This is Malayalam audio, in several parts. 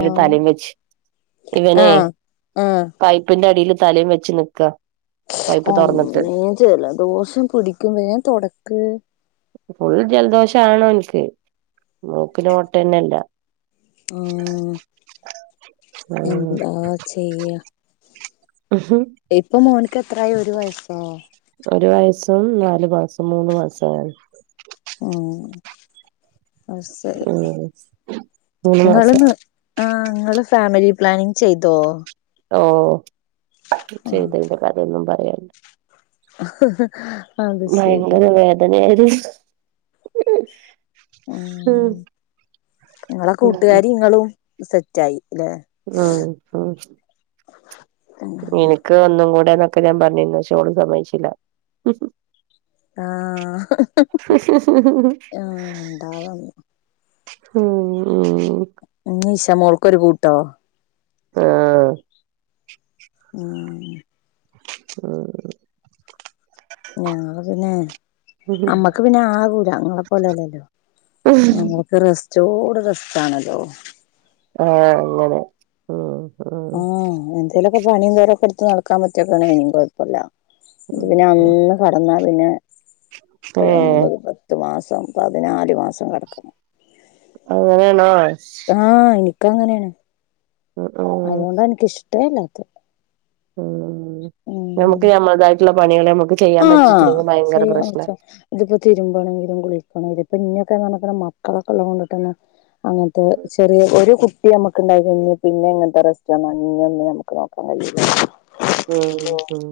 ഒരു ആഹ് തലയും വെച്ച് ഇവനെ ആഹ് ആഹ് പൈപ്പിന്റെ അടിൽ തലയും വെച്ച് നിക്ക ഓ നീൻ ചെയല ദോശം പിടിക്കും തുടക്ക് ഫുൾ ജലദോഷ ആണോ എനിക്ക് നോക്കി മട്ടന്നെല്ല ആഹ ഉം എന്താ ചെയ്യ ഇപ്പൊ മോൻ എത്രായി ഒരു വയസോ ഒരു വയസും നാലു മാസം മൂന്ന് മാസാണ് ആഓ ആ ശരി ഉം മൂന്ന് മാസം നിങ്ങളന്ന് ആ നിങ്ങൾ ഫാമിലി പ്ലാനിങ് ചെയ്തോ ഓ അക്കി ചെയ്തേന്റെ കഥയൊന്നും പറ വേറെന്താ ആ ഹ് ഹ് ഭയങ്കര വേദനായി ഉം ഇങ്ങളെ ഉം കൂട്ടുകാരി ഇങ്ങളും സെറ്റായി ല്ലേ ഉം ഉം എനിക്ക് ഒന്നും കൂടെ ന ക്കെ ഞാൻ പറഞ്ഞിരുന്നു ക്ഷേ ഓളു സമ്മയിച്ചില്ല ആഹ് ആഹ് മുണ്ടാതെ ഉം ങ്ങ് ഇശമോൾക്കൊരു കൂട്ടോ ആഹ് ഉം ഉം ഞങ്ങള് പിന്നെ അമ്മക്ക് പിന്നെ ആകൂ രഅങ്ങളെ പോലെല്ലല്ലോ ഉം ഞങ്ങക്ക് റെസ് ചോട് റിസ്‌കാണല്ലോ ആഹ് അങ്ങനെ ഉം ഉം ക്കെ പണീം തൊരൊക്കെ എടുത്ത് നടക്കാൻ പറ്റിയക്കാണ് പിന്നിം കുഴപ്പുല്ല ഇത് പിന്നെ അന്ന് കെടന്ന പിന്നെ ഏഹ് [unintelligible] പത്ത് മാസ സം പതിനാല് മാസം കെടക്കണം അങ്ങനാണോ ശ് ഒക്ക അങ്ങനെയാണ് അതുകൊണ്ട എനിക്കിഷ് ടല്ലാത്തെ ആഹ് ഉം ഞമുക്ക് ഞമ്മളതായിട്ടുള്ള പണികളെ നമു ആ [unintelligible] ഇതിപ്പോ തിരുമ്പണെങ്കിലും കുളിക്കണെങ്കും ഇപ്പ ഇന്നെ ക്ക മക്കളൊക്കെള്ള കൊണ്ട്ട്ടന്നെ അങ്ങൻത്തെ ചെറിയ ഒരു കുട്ടി നമ്മക്ക്ണ്ടായി കഴിഞ്ഞ പിന്നെ ഇങ്ങൻത്തെ റെസ്റ്റ് ഒന്നും നമ്മുക്ക് നോക്കാൻ കഴൂല്ല ഉം ഉം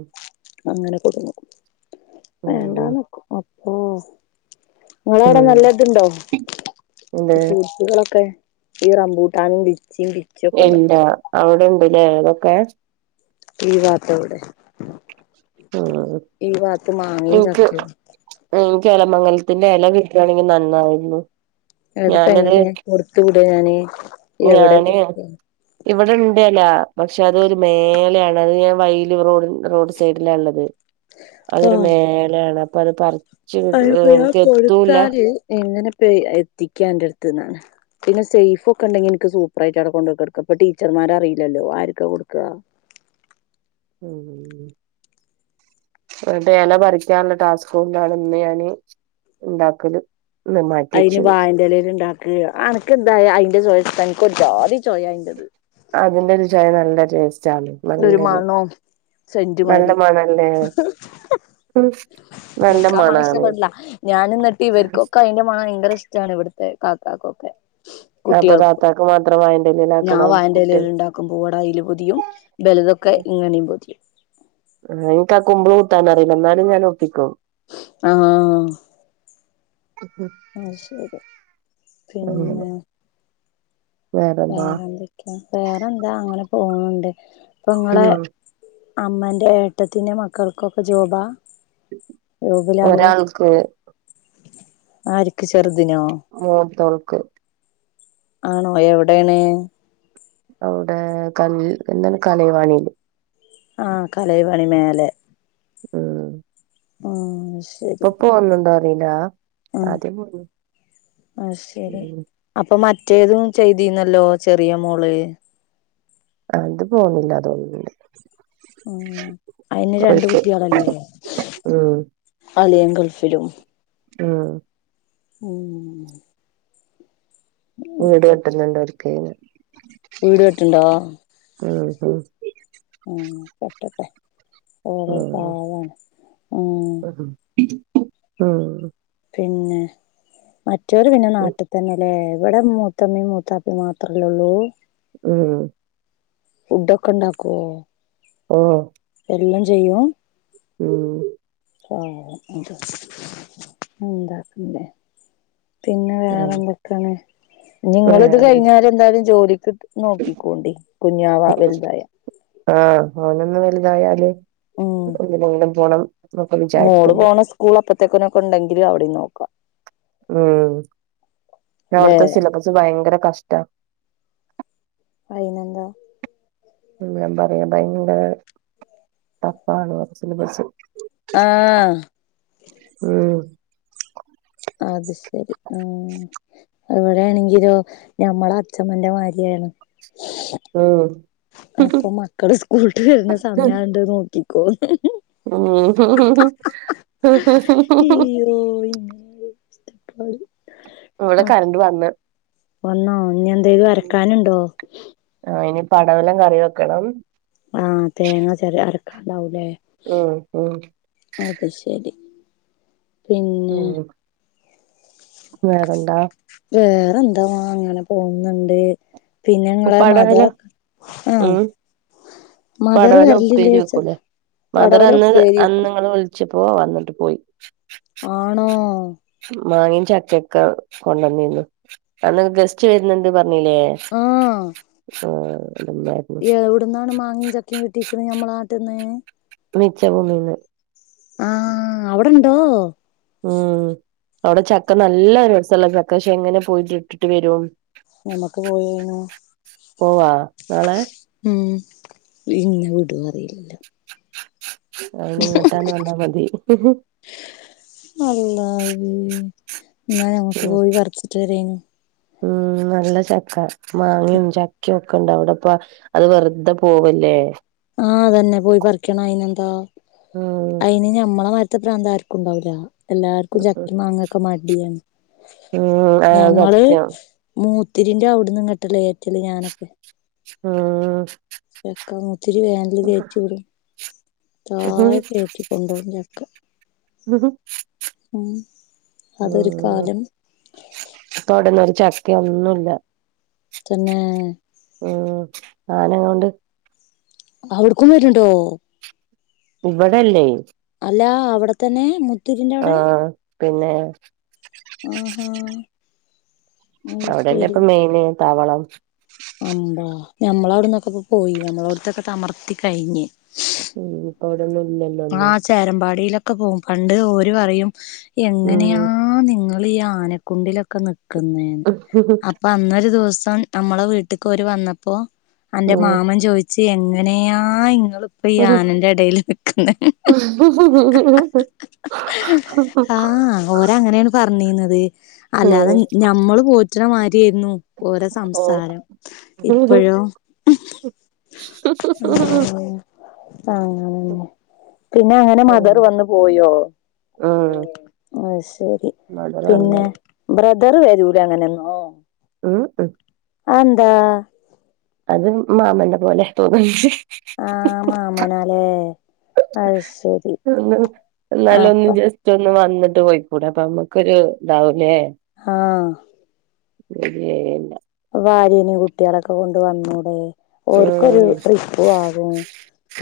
[unintelligible] വേണ്ടാ ഉം നക്ക. ഓ നിങ്ങള അവിടെ ഉം നല്ല ഇതുണ്ടോ എന്ത് ഫ്രൂട്സുകളളൊക്കെ ഈ റംമ്പൂട്ടാൻ ഇല്ല അവിടെണ്ട്ല്ല ഏതൊ ക ഈ ഭാഗത്തവിടെ ഉം ഈ ഭാഗത്ത് മാങ്ങയും എനിക്ക് ചക്കും എനിക്ക് എലമംഗലത്തിന്റെ എല കിട്ടയാണെങ്കിൽ നന്നായിരുന്നു അപ്പോ ഞാനത് എങ്ങനെ കൊടുത്ത് അഞാണ് ഞാന് ഇവിടെ ഇണ്ട് എലാ പക്ഷെ അതൊരു മേലെയാണ് അത് ഞാൻ വൈൽ റോഡ റോഡ് സൈഡിലാ ഉള്ളത് അതൊരു മേലയാണ് പറ പഴയാ കൊടുത്താല് എങ്ങനെ പ്പ എത്തിക്കാ എൻറ അടുത്ത് ന്നാണ് പിന്നെ സേഫ് ഒക്കെ ഉണ്ടെങ്കി എനിക്ക് സൂപ്പറായിട്ട് അവിടെ കൊണ്ടോക്ക കൊടുക്ക അപ്പൊ ടീച്ചർമാരറിയില്ലല്ലോ ആരക്കെ കൊടുക്കുക ഉം എന്നട്ട് ഇല പറിക്കാനുള്ള ടാസ്ക് കൊണ്ടാണ് ഒന്ന് ഞാന് ഉണ്ടാക്കല് അതിന് വായന്റെലേല് ഉണ്ടാക്ക് അനക്ക്ന്താ അയ്ൻ്റെ ചൊയ ൻക്കൊയ് ജാതി ചൊയ അതിന്റത് അതിന്റെരു ചൊയ നല്ല ജസ് ഒരു മണോ നല്ല സെന്റുമാരി മണല്ലേ ഉം നല്ല നിക്കാ മണം മണാണ് ഇഷ്ടപ്പെടില്ല ഞാൻ എന്നിട്ട് ഇവർക്കൊക്കെ അയിന്റെ മണം ഭയങ്കര ഇഷ്ടമാണ് ഇവിടുത്തെ കാക്കാ കോക്കെ അപ്പൊ കുട്ട്യാൾക്ക് താത്താക്ക് മാത്രം വാഴന്റെ ഞാൻ എലേലാക്കണം വായന്റെ ഇലേൽ കുട്ടികൾ ഉണ്ടാക്കും പോട അയ്ല് പൊതിയും വലുതൊക്കെ ഇങ്ങനെയും പോകും ശ ആ എനിക്ക് ആ കുമ്പിൾ കൂത്താൻ അറിയില്ല എന്നാലും ഞാൻ ഒപ്പിക്കും ആഹ് അയ്ശരി അങ്ങനെ പിന്നെ വേറെന്താ വേറെ എന്തൊക്കാ വേറെന്താ അങ്ങനെ പോവ്ണ്ട് ഇപ്പൊങ്ങളെ ഉം അമ്മേന്റെ ഏട്ടത്തിന്റെ മക്കൾക്കൊക്കെ ജോബ? ഒരാൾക്ക്. ആര് മൂത്തോൾക്ക് ആണോ എവിടേണ്? അവിടെ കൽ എന്താണ് കലയ് വാണീല് ആഹ് കലൈ വാണി മേലെ മ്ഹ് [unintelligible] ഒക്കെ വന്നുണ്ടാ മിന ആഹ് ആഹ് ശരി ഉം അപ്പൊ മ മറ്റേതും ചെയ്തിന്നല്ലോ ചെറിയ മോള് അത് പോണില്ല തൊന്ന്ണ്ട് ഉം അയിന് രണ്ട് കുട്ടിയളല്ലേ ഉം അളിയൻ ഗൾഫിലും ആഹ് ഉം വീട് കെട്ട്ന്ന്ണ്ട് ക്കെ വീട് കേട്ടുണ്ടോ ആഹ് ആഹ് ഉം കെട്ടട്ടെ ഓള് ഒരു പാവാണ് ആഹ് ആഹ് പിന്നെ മ റോര് പിന്നെ ഉം നാട്ടിൽ തന്നെല്ലെ ഇവിടെ മൂത്തമ്മേ മൂത്താപ്പി മാത്രല്ലേള്ളൂ ഉം ഫുഡൊക്കെണ്ടാക്കോ? ഓഹ് എല്ലം ചെയ്യും ഉം ഓഹ് അ [unintelligible] എന്താക്ക്ന്നേ പിന്നെ ആഹ് വേറെന്തെക്കെണ് ഞ്ഞ് ങ്ങള്ത് വേറെന്താ കയ്ഞ്ഞാല് എന്തായാലും ജോലി നോക്കിക്കോണ്ടി കുഞ്ഞാവ വൽതായ ആഹ് ഓനൊന്ന് വെൽതായാല് ഉം മോള് വിചാരിക്ക്ണ്ട് പോണ സ്കൂൾ അപ്പത്തേക്ക്നൊക്കൊണ്ടെങ്കില് അവടിം നോ ഉം പിന്നെ ല്ലേ അയുട്ത്തെ സിലബസ് ഭയങ്കരം കഷ്ടാ അയിനെന്താ ഉം ഞാൻ പറയാ ഭയങ്കര ടഫ് ആണ് സിലബസ് ആ ഉം അത് ശെരി ആ അവിടെയാണെങ്കിലോ ഞമ്മളെ അച്ച അമ്മെന്റെ മാരിയാണ് ഉം അപ്പം മക്കൾ സ്കൂൾ വിട്ട് വെര്ന്ന സമയം ആയ്ണ്ട് അയ് നോക്കി നിക്കും അയ്യോ ഉം [unintelligible] ഇവിട ആഹ് കറണ്ട് വന്ന്. വന്നോ ഇനി ന്തേലും വരക്കാനണ്ടോ? ആഹ് ഇനി പടവലം കറി വെക്കണം. ആ തേങ്ങ ചെര അരക്കാണ്ടാവൂലേ ആ ഉം അത് ശരി പിന്നെ ഉം വേറെന്താ വേറെ എന്താ അങ്ങനെ പോകുന്നെണ്ട്. പിന്നെ ഇങ്ങളെ പടവലം മദറൊക്ക ആ ഉം മദറ് പടവലം വരലില്ലേ ഉപ്പേരി ച്ചത് വെക്കൂലേ പടവലം ഉപ്പേരി വെക്കും. ച്ചപ്പോ വന്നട്ട് പോയി. ആണോ മാങ്ങേം ചക്കേക്ക കൊണ്ടന്നിരുന്നു കാരണം ഗസ്റ്റ് വരുന്നിണ്ട് പറ ഞ്ഞിലേ ആഹ് ആ എവിടുന്നാണ് മാങ്ങേം ചക്കയും കിട്ടിയേക്കണത് ഞമ്മള നാട്ടിന്ന്? മിച്ചഭൂമീന്ന്. ആഹ് അവിടെണ്ടോ ഉം അവിടെ ചക്ക നല്ല രസല്ല ചക്ക. പക്ഷെ എങ്ങനെ പോയിട്ട് ഇട്ടിട്ട് വരും നമ്മക്ക് പോയേനു പോവാ നാളെ ഉം ഇന്നെ വിടോ അറീലല്ലോ [inaudible] അയിന് ഇങ്ങട്ടാന്ന് വന്നാ മതി താവി എന്നാ ഞക്ക് ഉം പോയി പറച്ചിട്ട് വരേണ് ഉം നല്ല ചക്ക മാങ്ങും ചക്കോ ണ്ട് അവിടെപ്പ അത് വെറുതെ പോവല്ലേ ആഹ് തന്നെ പോയി പറിക്കണം അതിനെന്താ ഉം അതിന് ഞൻമള ഇത്തെ പ്രാന്തം ആർക്കും ഉണ്ടാവില്ല എല്ലാർക്കും ചക്കി മാങ്ങ ഒക്കെ മടിയാണ് ഉം ആഹ് ഞങ്ങള് സത്യം മൂ ഒത്തിരിന്റെ അവിടന്നും കട്ടല്ലേ ഏറ്റല് ഞാനൊക്കെ മ്മ് ചക്ക മുത്തിരി വേനല് കയറ്റി വിടും ഉം താഴെ കയറ്റി കൊണ്ടോവും ചക്ക മ്മ്മ് മ്മ് അതൊരു കാലം ചക്കെയൊന്നുല്ല പിന്നെ ആനങ്ങോണ്ട് അവിടക്ക വരുന്നുണ്ടോ ഇവടല്ലേ അല്ല അവിടെത്തന്നെ മു ത്തൂരിന്റെറെ അവിടെ ആഹ് പിന്നെ ആഹാ അത് അവിടെന്നെ ശരി ഇപ്പ മെയിന് തവളം ഞമ്മൾ അവിടന്നൊക്കെ ഇപ്പ പോയി നമ്മട അവിടുത്തൊക്കെ തമർത്തി കഴിഞ്ഞ് ഉം അവിടൊന്നും ഇല്ലല്ലോ ആഹ ഒന്നും ചേരമ്പാടിലൊ ഒക്കെ പോകും പണ്ട് ഓര് പറയും ഉം എങ്ങനെയാ നിങ്ങൾ ഈ ആനക്കുണ്ടിലൊക്കെ നിക്ക് കുനെ അപ്പാ അന്നൊരു ദിവസം പ്പം നമ്മളെ വീട്ടക്ക് ഓര് വന്നപ്പോ അന്റെ ഉം മാമൻ ചോയ്ച്ച് ത്‌ എങ്ങനെയാങ്ങ ഇങ്ങ ഇപ്പ യാനെന്റെ ഇടയിൽ പർന്നീന്നത് ഉം അല്ലാതെ ഞമ്മള് പോറ്റ്ണ മാരിയേര്ന്നു ഓരെ സംസാരം ഓഹ് ഇപ്പഴോ ഉം അങ്ങനെന്നെ പിന്നെ അങ്ങനെ ഉം മദറ് വന്ന് പോയോ ഉം അയ്ശെരി മദർ വന്നു പിന്നെ ബ ബ്രദറ് വരൂല അങ്ങനെന്നൂ ഊംഉം അഎന്താ അത് മാമന്റെ പോലെ തോന്നുണ്ട്. ആ മാമനാലേ അത് ശെരി ഒന്ന് ആ അപ്പോ ന്ന്ട്ട് പോയിക്കൂടെ അപ്പ അമ്മക്കൊരു ഇതാവുല്ലേ ഹാ [unintelligible] ഭാര്യനെയും കുട്ടിളൊക്കെ കൊണ്ട് വന്നൂടെ. ഓർക്കൊരു ഉം ട്രിപ്പ് ആകും,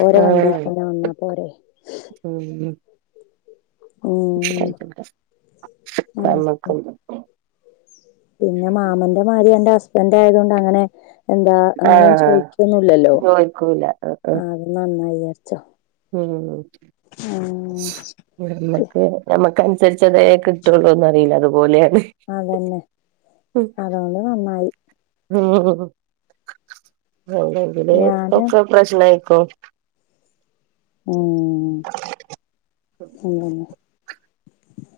ഓരെ വണ്ടി ആഹ് തന്നെ വന്നാ പോരെ. ഉം [unintelligible] നമുക്ക് പിന്നെ മാമന്റെ മാരി എന്റെ ഹസ് [unintelligible] ആയതുകൊണ്ട് അങ്ങനെ എന്താ അങ്ങനെ ആഹ് ചോയിക്കൊന്നുല്ലല്ലോ ചോദിക്കൂല ആ, അ അത് നന്നായി. ച്ചോ മ് ഞമ്മക്ക് ഞമ്മ ക്ക് അനുസരിച്ചതേ കിട്ടുള്ളൂന്ന് അറിയിലെ അതുപോലെ അതന്നെ അതോണ്ട് നന്നായി. മ് അല്ലെങ്കിലെ ഞാന് ഒക്കെ പ്രശ്നായി. [unintelligible] ഉം അതന്നെ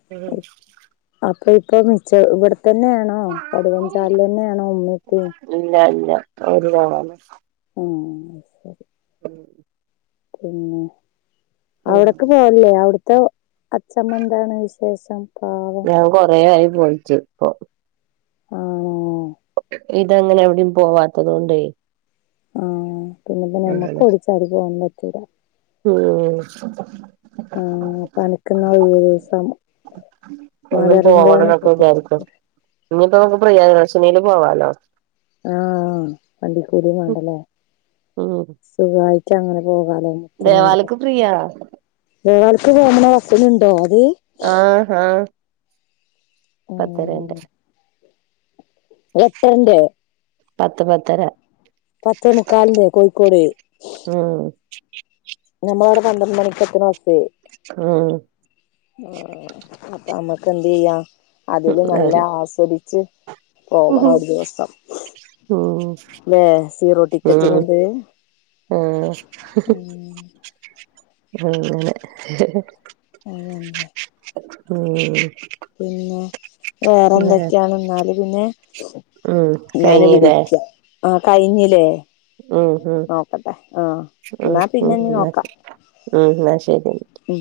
മ് അപ്പോ ഇപ്പന്ന് ച്ചോ ഇവിടത്തന്നെയാണോ വടുവഞ്ചാൽ തന്നെയാണോ ഉമ്മയിം ഉപ്പയും. ഇല്ല [unintelligible] മ് ശെരി മ് പിന്നെ അവിടേക്ക് പോവലില്ല അവിടെ [unintelligible] അച്ഛമ്മ എന്താണ് വി ദിവസം ഞാൻ കൊറെയായി പോയിട്ട് ഇപ്പൊ ആണോ ഇതങ്ങനെ എവിടയും പോവാത്തത് കൊണ്ടേ ആ പിന്നെ ഇപ്പൊ അങ്ങനെ നമ്മക്കും ഓടിച്ചാടി പോവാൻ പ റ്റൂല്ല ഉം ആ അപ്പ അനക്കുന്ന ഒഴിവ് ദിവസം ഒന്നും പോവണം [unintelligible] പ്രിയദർശനീല് പോവാലോ ആ വണ്ടിക്കൂലി വേണ്ടല്ലേ ഉം സുഖായി ട്ടങ്ങനെ പോകാലൊ മുഖ്യമന്ത്രി ദേവാലക്ക് ഫ്രീയാ ദേവാലക്ക് നമ്മടെ കൊടുക്കുന്നിണ്ടോ അത് ആ ആ പത്തരേന്റെ എത്രന്റെ പത്ത് പത്തര പത്തേ മുക്കാലിന്റെ കോഴിക്കോട് ഉ നമ്മടവിടെ പന്ത്രണ്ട് മണിക്കെത്തുന്ന ബസ് ആ ആ അപ്പൊ നമ്മ ക്ക് എന്ത് ചെയ്യാം അതില് നല്ല ആസ്വദിച്ച് ഉം പോകണം ഒരു ദിവസം ഉം ല്ലേ സീറോ ടിക്കറ്റും ഉം കൊണ്ട് ആഹ് ഉം ഹാ അങ്ങനെ അയിനെന്താ ഉം പിന്നെ വേറെ അങ്ങനെ എന്തൊക്കെയാണ് എന്നാല് പിന്നെ ഉം കഴിഞ്ഞില്ലേ ആ കഴിഞ്ഞില്ലേ ഉം ഉം നോക്കട്ടെ ആഹ് ഉം എന്നാ ഉം പിന്നെ ഇനി ഉം എന്ന നോക്കാം ശെരി ഉം എന്ന ശെരി ഉം